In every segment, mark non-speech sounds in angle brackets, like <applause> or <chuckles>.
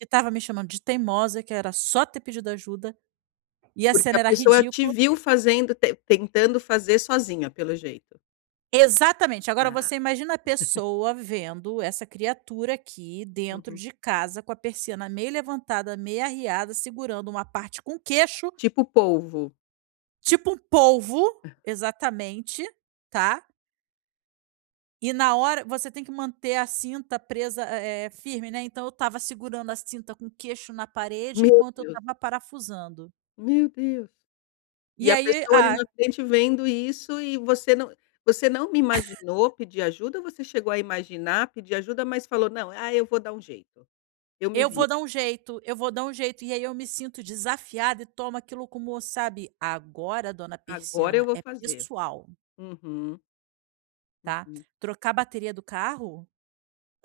Ele estava me chamando de teimosa, que era só ter pedido ajuda, e a Porque a cena era pessoa te ridícula. viu fazendo tentando fazer sozinha, pelo jeito. Exatamente, agora Ah. você imagina a <laughs> pessoa vendo essa criatura aqui dentro Uhum. de casa, com a persiana meio levantada, meio arreada, segurando uma parte com queixo. Tipo polvo. Tipo um polvo, exatamente, tá. E na hora você tem que manter a cinta presa, eh eh, firme, né. Então eu estava segurando a cinta com queixo na parede Meu enquanto eu Deus. estava parafusando. Meu Deus. E E a aí, pessoa ali a no acidente vendo isso, e você não você não <chuckles> imaginou pedir ajuda? Ou você chegou a imaginar pedir ajuda, mas falou: "Não, ah, eu vou dar um jeito, eu me Eu vou viro"? dar um jeito eu vou dar um jeito e aí eu me sinto desafiada e tomo aquilo como sabe, agora dona Agora eu persiana, vou é fazer. pessoal. Uhum. Tá? Uhum. Trocar a bateria do carro?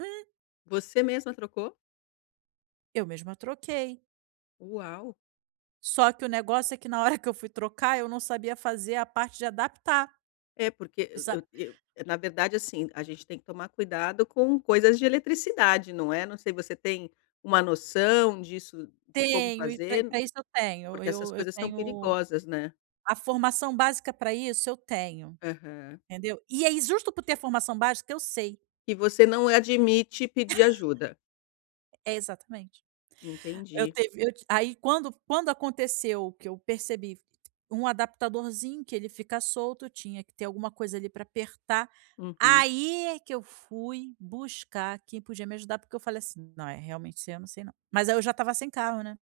Hum. Você mesma trocou? Eu mesma troquei. Uau. Só que o negócio é que na hora que eu fui trocar, não sabia fazer a parte de adaptar, É porque eu exato. eu eu na verdade, assim, a gente tem que tomar cuidado com coisas de eletricidade, não é. Não sei você tem uma noção disso de como Tenho e pra fazer, pra isso eu tenho porque essas eu eu coisas são tenho perigosas, né. a formação básica pra isso eu tenho. Aham. Entendeu? E ai justo por ter formação básica. Eu sei. E você não admite pedir <chuckles> ajuda. É, exatamente. Eu Entendi. teve eu ti aí, quando quando aconteceu que eu percebi um adaptadorzinho que ele fica solto, tinha que ter alguma coisa ali pra apertar, Uhum. aí é que eu fui buscar quem podia me ajudar, porque eu falei assim: “Não, realmente isso eu não sei não”, mas aí eu já estava sem carro, né.